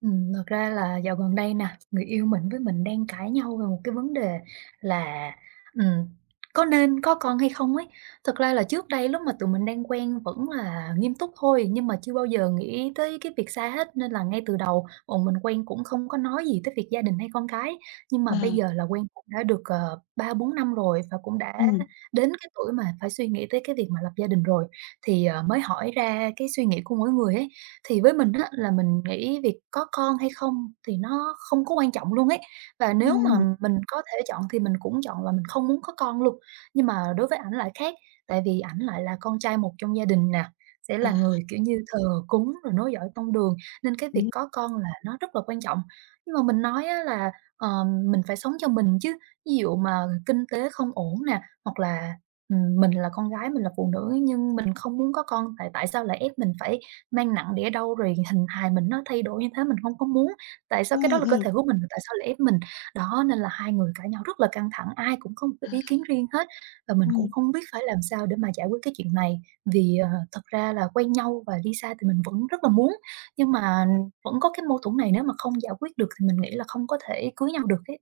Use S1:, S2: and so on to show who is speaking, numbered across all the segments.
S1: Thật ra là dạo gần đây nè, người yêu mình với mình đang cãi nhau về một cái vấn đề là, ừm, có nên có con hay không ấy. Thật ra là trước đây lúc mà tụi mình đang quen vẫn là nghiêm túc thôi, nhưng mà chưa bao giờ nghĩ tới cái việc xa hết, nên là ngay từ đầu bọn mình quen cũng không có nói gì tới việc gia đình hay con cái. Nhưng mà bây
S2: À,
S1: giờ là quen cũng đã được, 3-4 năm rồi và cũng đã
S2: ừm,
S1: đến cái tuổi mà phải suy nghĩ tới cái việc mà lập gia đình rồi, thì, mới hỏi ra cái suy nghĩ của mỗi người ấy. Thì với mình á là mình nghĩ việc có con hay không thì nó không có quan trọng luôn ấy, và nếu mà
S2: ừm,
S1: mình có thể chọn thì mình cũng chọn là mình không muốn có con luôn. Nhưng mà đối với ảnh lại khác, tại vì ảnh lại là con trai một trong gia đình nè, sẽ
S2: à,
S1: là người, kiểu như, thờ cúng rồi nối dõi tông đường, nên cái việc
S2: đúng,
S1: có con là nó rất là quan trọng. Nhưng mà mình nói á là, ờ, mình phải sống cho mình chứ, ví dụ mà kinh tế không ổn nè, hoặc là, mình là con gái, mình là phụ nữ nhưng mình không muốn có con tại tại sao lại ép mình phải mang nặng đĩa đau rồi hình hài mình nó thay đổi như thế mình hông có muốn, tại sao cái
S2: ừm,
S1: đó là cơ
S2: ừm,
S1: thể của mình, tại sao lại ép mình? Đó, nên là hai người cãi nhau rất là căng thẳng, ai cũng có một cái ý
S2: à,
S1: kiến riêng hết và mình cũng
S2: ừm,
S1: không biết phải làm sao để mà giải quyết cái chuyện này. Vì, thật ra là quen nhau và đi xa thì mình vẫn rất là muốn, nhưng mà vẫn có cái mâu thuẫn này nếu mà không giải quyết được thì mình nghĩ là không có thể cưới nhau được ấy.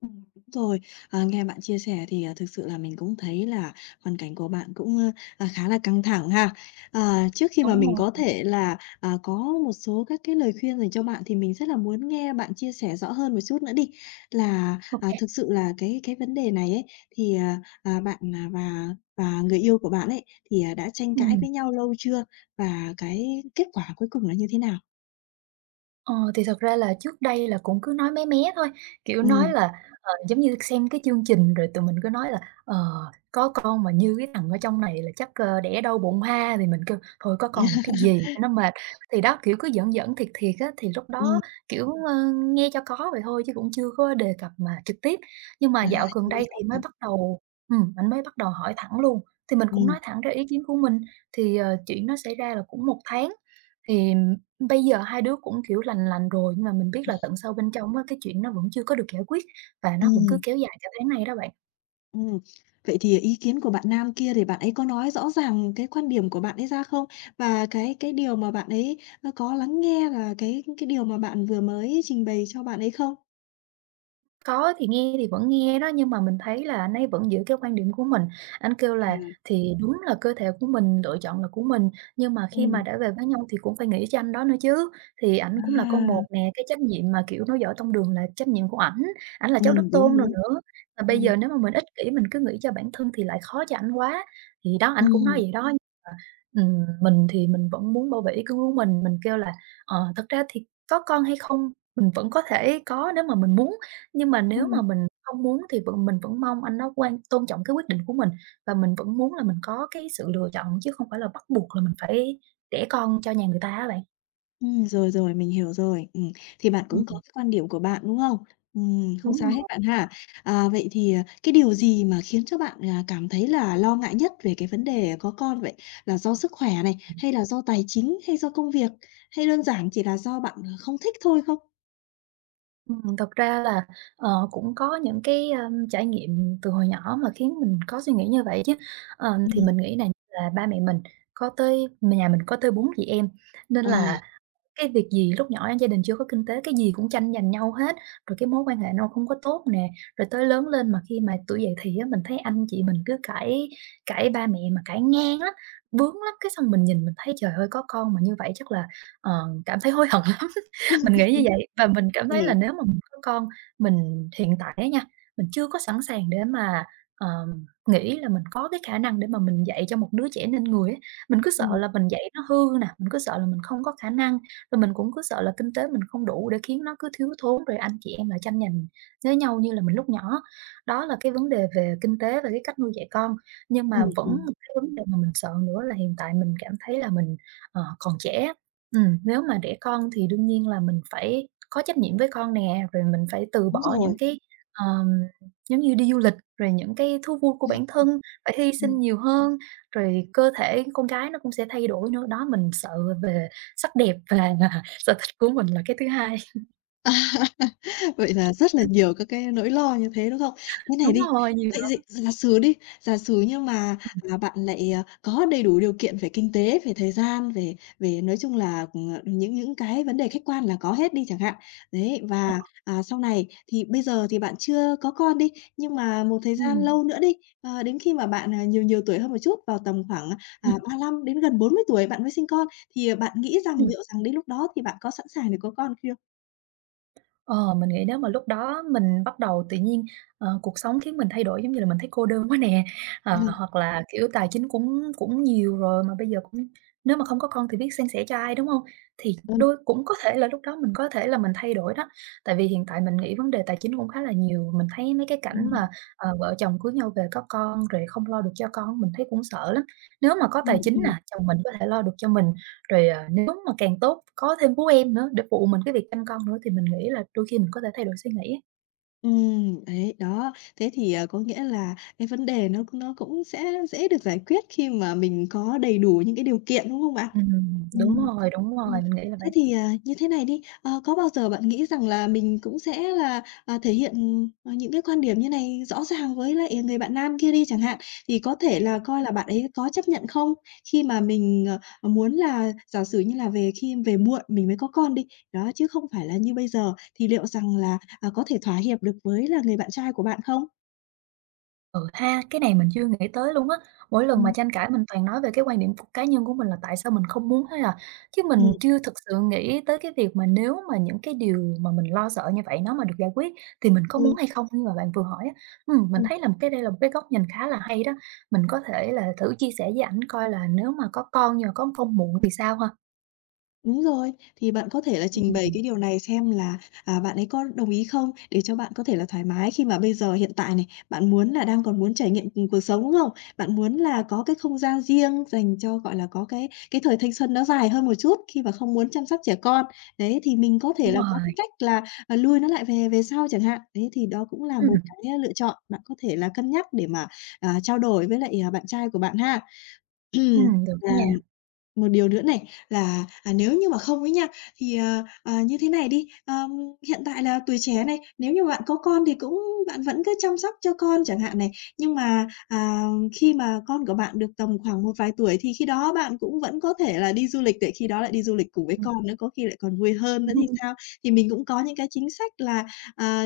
S2: đúng rồi. À, nghe bạn chia sẻ thì, thực sự là mình cũng thấy là hoàn cảnh của bạn cũng, khá là căng thẳng ha. À, trước khi mà
S1: Đúng
S2: mình
S1: rồi.
S2: có thể là, có một số các cái lời khuyên dành cho bạn thì mình rất là muốn nghe bạn chia sẻ rõ hơn một chút nữa đi, là,
S1: Ô kê.
S2: thực sự là cái vấn đề này ấy, thì, bạn, và người yêu của bạn ấy thì, đã tranh cãi
S1: Ừm.
S2: với nhau lâu chưa? Và cái kết quả cuối cùng là như thế nào?
S1: Ờ, thì thật ra là trước đây là cũng cứ nói mé mé thôi, kiểu, nói
S2: Ừm.
S1: là, giống như xem cái chương trình rồi tụi mình cứ nói là "Ờ, có con mà như cái thằng ở trong này là chắc, đẻ đau bụng ha", thì mình kêu "Thôi có con làm cái gì cho nó mệt." Thì đó, kiểu, cứ giỡn giỡn, thiệt thiệt á, thì lúc đó,
S2: Ừm,
S1: kiểu, nghe cho có vậy thôi chứ cũng chưa có đề cập mà trực tiếp. Nhưng mà
S2: à,
S1: dạo gần
S2: chưa nói
S1: đây
S2: rõ
S1: thì mới
S2: ràng.
S1: bắt đầu ảnh mới bắt đầu hỏi thẳng luôn, thì mình cũng nói
S2: Ừm,
S1: thẳng ra ý kiến của mình, thì, chuyện nó xảy ra là cũng một tháng. Thì bây giờ hai đứa cũng, kiểu, lành lành rồi, nhưng mà mình biết là tận sâu bên trong á, cái chuyện nó vẫn chưa có được giải quyết và nó vẫn cứ
S2: ừm,
S1: kéo dài cả tháng nay đó bạn.
S2: ừm. Vậy thì ý kiến của bạn nam kia thì bạn ấy có nói rõ ràng cái quan điểm của bạn ấy ra không? Và cái điều mà bạn ấy, có lắng nghe là cái điều mà bạn vừa mới trình bày cho bạn ấy không?
S1: Có, thì nghe thì vẫn nghe đó, nhưng mà mình thấy là anh ấy vẫn giữ cái quan điểm của mình. Anh kêu
S2: À,
S1: là "Thì đúng là cơ thể của mình, lựa chọn là của mình, nhưng mà khi mà
S2: ừm,
S1: đã về với nhau thì cũng phải nghĩ cho anh đó nữa chứ. Thì ảnh cũng là con
S2: à,
S1: một nè, cái trách nhiệm mà, kiểu, nói dõi tông đường là trách nhiệm của ảnh, ảnh là cháu đích
S2: đúng,
S1: tôn rồi
S2: đúng.
S1: nữa. Mà bây
S2: Ừm,
S1: giờ nếu mà mình ích kỷ, mình cứ nghĩ cho bản thân thì lại khó cho ảnh quá." Thì đó, ảnh cũng nói
S2: ừm,
S1: vậy đó, nhưng mà, mình thì mình vẫn muốn bảo vệ ý kiến của mình. Mình kêu là "Ờ, thật ra thì có con hay không mình vẫn có thể có nếu mà mình muốn." Nhưng mà nếu mà
S2: ừm.
S1: mình không muốn thì mình vẫn mong anh nó tôn trọng cái quyết định của mình, và mình vẫn muốn là mình có cái sự lựa chọn chứ không phải là bắt buộc là mình phải đẻ con cho nhà người ta á bạn.
S2: Rồi, rồi, mình hiểu rồi. Thì bạn cũng
S1: Ừm,
S2: có cái quan điểm của bạn, đúng không? Không
S1: đúng
S2: sao hết
S1: rồi.
S2: bạn ha. À, vậy thì, cái điều gì mà khiến cho bạn, cảm thấy là lo ngại nhất về cái vấn đề có con vậy? Là do sức khỏe này, hay là do tài chính, hay do công việc, hay đơn giản chỉ là do bạn, không thích thôi không?
S1: Thật ra là, cũng có những cái, trải nghiệm từ hồi nhỏ mà khiến mình có suy nghĩ như vậy chứ.
S2: Ừm,
S1: Thì mình nghĩ này là ba mẹ mình có tới nhà mình có tới 4 chị em, nên
S2: ờ.
S1: là cái việc gì lúc nhỏ gia đình chưa có kinh tế, cái gì cũng tranh giành nhau hết, rồi cái mối quan hệ nó không có tốt nè. Rồi tới lớn lên mà khi mà tuổi dậy thì á, mình thấy anh chị mình cứ cãi cãi ba mẹ mà cãi ngang lắm, bướng lắm, cái xong mình nhìn mình thấy trời ơi, có con mà như vậy chắc là, ờ, cảm thấy hối hận lắm. Mình nghĩ như vậy và mình cảm thấy là
S2: Ừm,
S1: nếu mà mình có con, mình hiện tại á nha, mình chưa có sẵn sàng để mà, ờ, nghĩ là mình có cái khả năng để mà mình dạy cho một đứa trẻ nên người á. Mình cứ sợ
S2: ừm,
S1: là mình dạy nó hư nè, mình cứ sợ là mình không có khả năng. Rồi mình cũng cứ sợ là kinh tế mình không đủ để khiến nó cứ thiếu thốn, rồi anh chị em lại tranh giành với nhau như là mình lúc nhỏ. Đó là cái vấn đề về kinh tế và cái cách nuôi dạy con. Nhưng
S2: ừm,
S1: mà
S2: ừm,
S1: vẫn cái vấn đề mà mình sợ nữa là hiện tại mình cảm thấy là mình, còn trẻ. Nếu mà đẻ con thì đương nhiên là mình phải có trách nhiệm với con nè, rồi mình phải từ
S2: đúng
S1: bỏ
S2: rồi.
S1: những cái, ờm, giống như đi du lịch, rồi những cái thú vui của bản thân, phải hy sinh nhiều hơn, rồi cơ thể con gái nó cũng sẽ thay đổi nữa. Đó, mình sợ về sắc đẹp và sở thích của mình là cái thứ hai.
S2: Vậy là rất là nhiều các cái nỗi lo như thế, đúng không? Thế này
S1: Đúng
S2: đi,
S1: rồi, nhiều
S2: vậy dị
S1: lắm.
S2: giả sử đi, giả sử nhưng mà, bạn lại, có đầy đủ điều kiện về kinh tế, về thời gian, về về nói chung là, những cái vấn đề khách quan là có hết đi chẳng hạn. Đấy, và, sau này thì bây giờ thì bạn chưa có con đi, nhưng mà một thời gian
S1: Ừm,
S2: lâu nữa đi, đến khi mà bạn, nhiều nhiều tuổi hơn một chút, vào tầm khoảng,
S1: ừm,
S2: 35 đến gần 40 tuổi bạn mới sinh con, thì, bạn nghĩ rằng
S1: ừm.
S2: liệu rằng đến lúc đó thì bạn có sẵn sàng để có con chưa?
S1: Ờ, mình nghĩ nếu mà lúc đó mình bắt đầu tự nhiên, cuộc sống khiến mình thay đổi, giống như là, mình thấy cô đơn quá nè, hoặc là, kiểu, tài chính cũng cũng nhiều rồi mà bây giờ cũng nếu mà không có con thì biết san sẻ cho ai, đúng không? Thì
S2: Ờ.
S1: đôi cũng có thể là lúc đó mình có thể là mình thay đổi đó, tại vì hiện tại mình nghĩ vấn đề tài chính cũng khá là nhiều, mình thấy mấy cái cảnh
S2: Ừm,
S1: mà, vợ chồng cưới nhau về có con rồi không lo được cho con, mình thấy cũng sợ lắm. Nếu mà có tài
S2: ừm,
S1: chính nè,
S2: ừm.
S1: chồng mình có thể lo được cho mình, rồi, nếu mà càng tốt, có thêm bố em nữa để phụ mình cái việc chăm con nữa thì mình nghĩ là đôi khi mình có thể thay đổi suy nghĩ ấy.
S2: Đấy, đó. Thế thì, có nghĩa là cái vấn đề nó cũng sẽ dễ được giải quyết khi mà mình có đầy đủ những cái điều kiện, đúng không bạn? Ừm,
S1: Đúng
S2: ừm.
S1: rồi, mình nghĩ là vậy.
S2: Thế thì, như thế này đi, có bao giờ bạn nghĩ rằng là mình cũng sẽ là, thể hiện, những cái quan điểm như này rõ ràng với lại người bạn nam kia đi chẳng hạn, thì có thể là coi là bạn ấy có chấp nhận không? Khi mà mình, muốn là giả sử như là về muộn mình mới có con đi, đó, chứ không phải là như bây giờ. Thì liệu rằng là, có thể thỏa hiệp được với là người bạn trai của bạn không?
S1: Ừ ha, cái này mình chưa nghĩ tới luôn á, mỗi lần mà
S2: Ừm.
S1: tranh cãi mình toàn nói về cái quan điểm của cá nhân của mình là tại sao mình không muốn hay à, chứ
S2: Ừm,
S1: mình chưa thực sự nghĩ tới cái việc mà nếu mà những cái điều mà mình lo sợ như vậy nó mà được giải quyết thì mình có muốn
S2: ừm.
S1: hay không như mà bạn vừa hỏi á. Mình thấy là một cái đây là một cái góc nhìn khá là hay đó, mình có thể là thử chia sẻ với ảnh coi là nếu mà có con nhưng mà có con muộn thì sao ha?
S2: Đúng rồi, thì bạn có thể là trình bày
S1: Ừm,
S2: cái điều này xem là, bạn ấy có đồng ý không? Để cho bạn có thể là thoải mái khi mà bây giờ hiện tại này, bạn muốn là đang còn muốn trải nghiệm, cuộc sống, đúng không? Bạn muốn là có cái không gian riêng dành cho, gọi là, có cái thời thanh xuân nó dài hơn một chút khi mà không muốn chăm sóc trẻ con. Đấy, thì mình có thể
S1: đúng
S2: là có
S1: rồi.
S2: cái cách là, lui nó lại về về sau chẳng hạn. Đấy, thì đó cũng là một
S1: Ừm,
S2: cái, lựa chọn bạn có thể là cân nhắc để mà, trao đổi với lại, bạn trai của bạn ha.
S1: được đó
S2: Và
S1: nha.
S2: một điều nữa này là, nếu như mà không ấy nha, thì, như thế này đi, hiện tại là tuổi trẻ này, nếu như bạn có con thì cũng bạn vẫn cứ chăm sóc cho con chẳng hạn này, nhưng mà, khi mà con của bạn được tầm khoảng một vài tuổi thì khi đó bạn cũng vẫn có thể là đi du lịch, để khi đó lại đi du lịch cùng với
S1: Ừm.
S2: con nữa, có khi lại còn vui hơn nữa thì sao? Thì mình cũng có những cái chính sách là, à,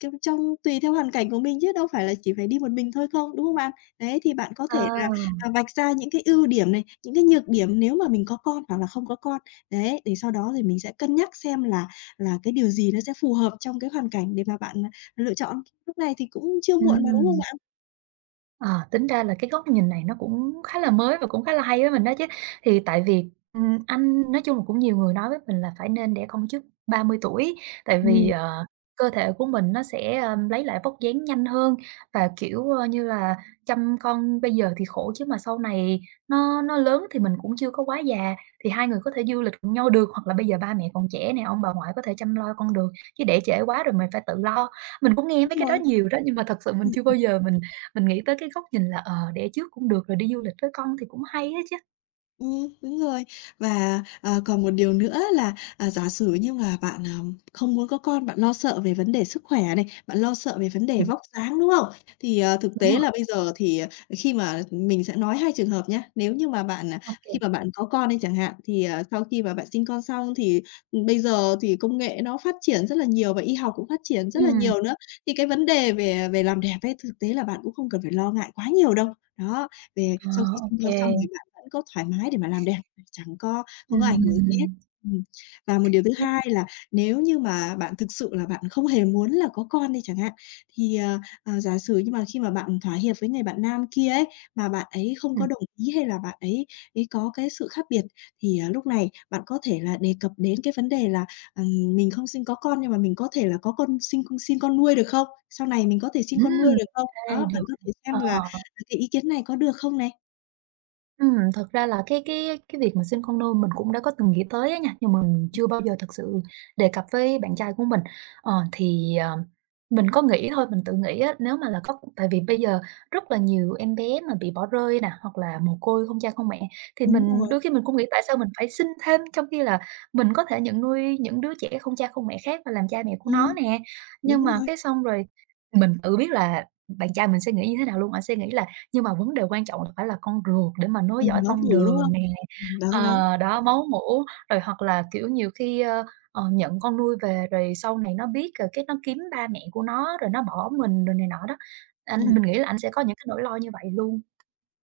S2: trong trong tùy theo hoàn cảnh của mình chứ đâu phải là chỉ phải đi một mình thôi không, đúng không bạn? Đấy, thì bạn có
S1: Ờ,
S2: thể là vạch ra những cái ưu điểm này, những cái nhược điểm nếu mà mình có con hoặc là không có con. Đấy, để sau đó thì mình sẽ cân nhắc xem là cái điều gì nó sẽ phù hợp trong cái hoàn cảnh để mà bạn, lựa chọn. Lúc này thì cũng chưa muộn mà, đúng không
S1: ừm.
S2: bạn?
S1: Ờ, tính ra là cái góc nhìn này nó cũng khá là mới và cũng khá là hay với mình đó chứ. Thì tại vì, anh nói chung là cũng nhiều người nói với mình là phải nên đẻ con trước 30 tuổi, tại vì,
S2: Ừm,
S1: cơ thể của mình nó sẽ, lấy lại vóc dáng nhanh hơn và, kiểu, như là chăm con bây giờ thì khổ chứ mà sau này nó lớn thì mình cũng chưa có quá già, thì hai người có thể du lịch cùng nhau được, hoặc là bây giờ ba mẹ còn trẻ nè, ông bà ngoại có thể chăm lo con được, chứ để trễ quá rồi mình phải tự lo. Mình cũng nghe
S2: đúng
S1: mấy cái đó
S2: rồi.
S1: nhiều đó, nhưng mà thật sự mình chưa bao
S2: Ừm.
S1: giờ mình nghĩ tới cái góc nhìn là, đẻ trước cũng được, rồi đi du lịch với con thì cũng hay á chứ.
S2: Ừ, đúng rồi. Và, còn một điều nữa là, giả sử như là bạn, không muốn có con, bạn lo sợ về vấn đề sức khỏe này, bạn lo sợ về vấn đề
S1: Ừm.
S2: vóc dáng, đúng không? Thì, thực
S1: Đúng
S2: tế
S1: rồi.
S2: là bây giờ thì, khi mà mình sẽ nói hai trường hợp nhé. Nếu như mà bạn,
S1: Ô kê.
S2: khi mà bạn có con đi chẳng hạn, thì, sau khi mà bạn sinh con xong thì, bây giờ thì công nghệ nó phát triển rất là nhiều và y học cũng phát triển rất là
S1: Ừm,
S2: nhiều nữa, thì cái vấn đề về về làm đẹp ấy, thực tế là bạn cũng không cần phải lo ngại quá nhiều đâu. Đó, về
S1: ờ,
S2: sau khi
S1: ô
S2: sinh con
S1: kê.
S2: xong thì bạn vẫn có thoải mái để mà làm đẹp, chẳng có không có ảnh hưởng gì hết.
S1: Ừm,
S2: Ừm. Và một điều thứ
S1: nhất
S2: hai là nếu như mà bạn thực sự là bạn không hề muốn là có con đi chẳng hạn, thì, giả sử nhưng mà khi mà bạn thỏa hiệp với người bạn nam kia ấy, mà bạn ấy không
S1: ừm,
S2: có đồng ý hay là bạn ấy ấy có cái sự khác biệt, thì, lúc này bạn có thể là đề cập đến cái vấn đề là, "Mình không sinh có con nhưng mà mình có thể là có con sinh sinh con nuôi được không? Sau này mình có thể sinh con
S1: ừm,
S2: nuôi được không?" Đó,
S1: ê, được.
S2: bạn có thể xem
S1: Ờ.
S2: là "À, cái ý kiến này có được không?" này.
S1: Thật ra là cái việc mà sinh con nuôi mình cũng đã có từng nghĩ tới á nha, nhưng mình chưa bao giờ thực sự đề cập với bạn trai của mình. Thì, mình có nghĩ thôi, mình tự nghĩ á, nếu mà là có tại vì bây giờ rất là nhiều em bé mà bị bỏ rơi nè, hoặc là mồ côi không cha không mẹ, thì
S2: Đúng
S1: mình
S2: rồi,
S1: đôi khi mình cũng nghĩ tại sao mình phải sinh thêm trong khi là mình có thể nhận nuôi những đứa trẻ không cha không mẹ khác và làm cha mẹ của
S2: ừm,
S1: nó nè.
S2: đúng
S1: Nhưng mà
S2: rồi,
S1: cái xong rồi mình tự biết là bạn trai mình sẽ nghĩ như thế nào luôn, ảnh sẽ nghĩ là nhưng mà vấn đề quan trọng là phải là con ruột để mà nối dõi
S2: nó
S1: tông
S2: bổ, đúng
S1: đường
S2: không?
S1: nè,
S2: Đó, đó,
S1: đó, máu mủ, rồi hoặc là, kiểu, nhiều khi, nhận con nuôi về rồi sau này nó biết rồi cái nó kiếm ba mẹ của nó, rồi nó bỏ mình rồi này nọ đó. Anh
S2: ừm.
S1: mình nghĩ là anh sẽ có những cái nỗi lo như vậy luôn.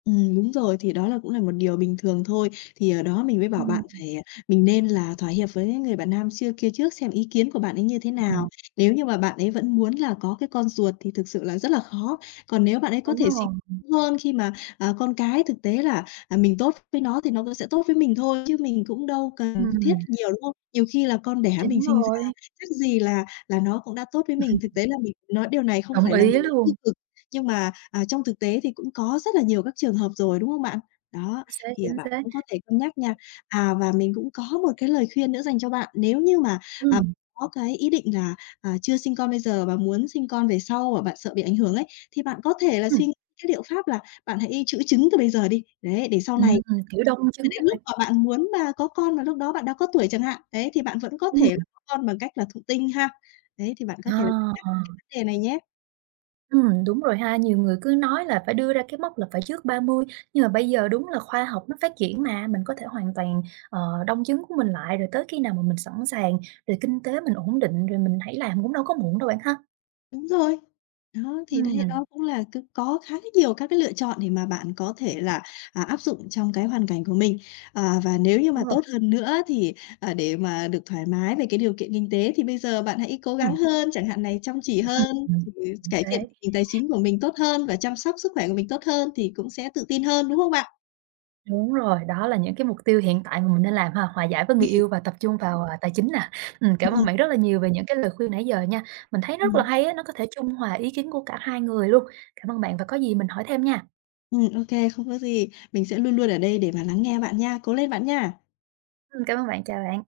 S2: Đúng rồi, thì đó là cũng là một điều bình thường thôi. Thì, ở đó mình mới bảo
S1: Ừm,
S2: bạn phải, mình nên là thỏa hiệp với người bạn nam xưa kia trước xem ý kiến của bạn ấy như thế
S1: ừm.
S2: nào. Nếu như mà bạn ấy vẫn muốn là có cái con ruột thì thực sự là rất là khó. Còn nếu bạn ấy có
S1: Đúng
S2: thể suy
S1: rồi.
S2: hơn khi mà, con cái thực tế là, mình tốt với nó thì nó cũng sẽ tốt với mình thôi, chứ mình cũng đâu cần thiết
S1: Ừm.
S2: nhiều, đúng không? Nhiều khi là con đẻ
S1: Thì
S2: mình
S1: đúng
S2: sinh ra
S1: rồi.
S2: chắc gì là nó cũng đã tốt với mình. Thực tế là mình nói điều này không
S1: Đồng
S2: phải là
S1: ý
S2: mình tiêu
S1: luôn.
S2: cực nhưng mà, trong thực tế thì cũng có rất là nhiều các trường hợp rồi, đúng không bạn? Đó,
S1: Chính xác,
S2: thì,
S1: chính
S2: bạn
S1: xác.
S2: cũng có thể cân nhắc nha. À, và mình cũng có một cái lời khuyên nữa dành cho bạn. Nếu như mà, à,
S1: Ừm,
S2: có cái ý định là, chưa sinh con bây giờ và muốn sinh con về sau và bạn sợ bị ảnh hưởng ấy, thì bạn có thể là suy
S1: ừm,
S2: nghĩ cái liệu pháp là bạn hãy chứng từ bây giờ đi. Đấy, để sau này
S1: kiểu, đông chứng
S2: đến
S1: á.
S2: lúc mà bạn muốn mà có con và lúc đó bạn đã có tuổi chẳng hạn, đấy, thì bạn vẫn có
S1: Ừm,
S2: thể là có con bằng cách là thụ tinh ha. Đấy, thì bạn có thể là cái
S1: à.
S2: vấn đề này nhé.
S1: Đúng rồi ha, nhiều người cứ nói là phải đưa ra cái mốc là phải trước 30 nhưng mà bây giờ đúng là khoa học nó phát triển mà, mình có thể hoàn toàn, đông trứng của mình lại, rồi tới khi nào mà mình sẵn sàng, rồi kinh tế mình ổn định rồi mình hãy làm cũng đâu có muộn đâu bạn ha.
S2: Đúng rồi. Đó, thì đấy, đó
S1: Ừm,
S2: cũng là cứ có khá nhiều các cái lựa chọn để mà bạn có thể là, áp dụng trong cái hoàn cảnh của mình. À, và nếu như
S1: đúng
S2: mà
S1: rồi,
S2: tốt hơn nữa thì, để mà được thoải mái về cái điều kiện kinh tế thì bây giờ bạn hãy cố gắng
S1: ừm,
S2: hơn, chẳng hạn này, chăm chỉ hơn,
S1: ừm,
S2: thì
S1: chính
S2: cải thiện
S1: xác,
S2: tình hình tài chính của mình tốt hơn và chăm sóc sức khỏe của mình tốt hơn thì cũng sẽ tự tin hơn, đúng không bạn?
S1: đúng rồi, đó là những cái mục tiêu hiện tại mà mình nên làm ha, hòa giải với người
S2: Ừm,
S1: yêu và tập trung vào, à, tài chính nè. Cảm ơn
S2: ừm,
S1: bạn rất là nhiều về những cái lời khuyên nãy giờ nha, mình thấy rất là
S2: ừm,
S1: hay á, nó có thể trung hòa ý kiến của cả hai người luôn. Cảm ơn bạn và có gì mình hỏi thêm nha.
S2: ô không có gì. Mình sẽ luôn luôn ở đây để mà lắng nghe bạn nha. Cố lên bạn nha!
S1: Cảm ơn bạn, chào bạn.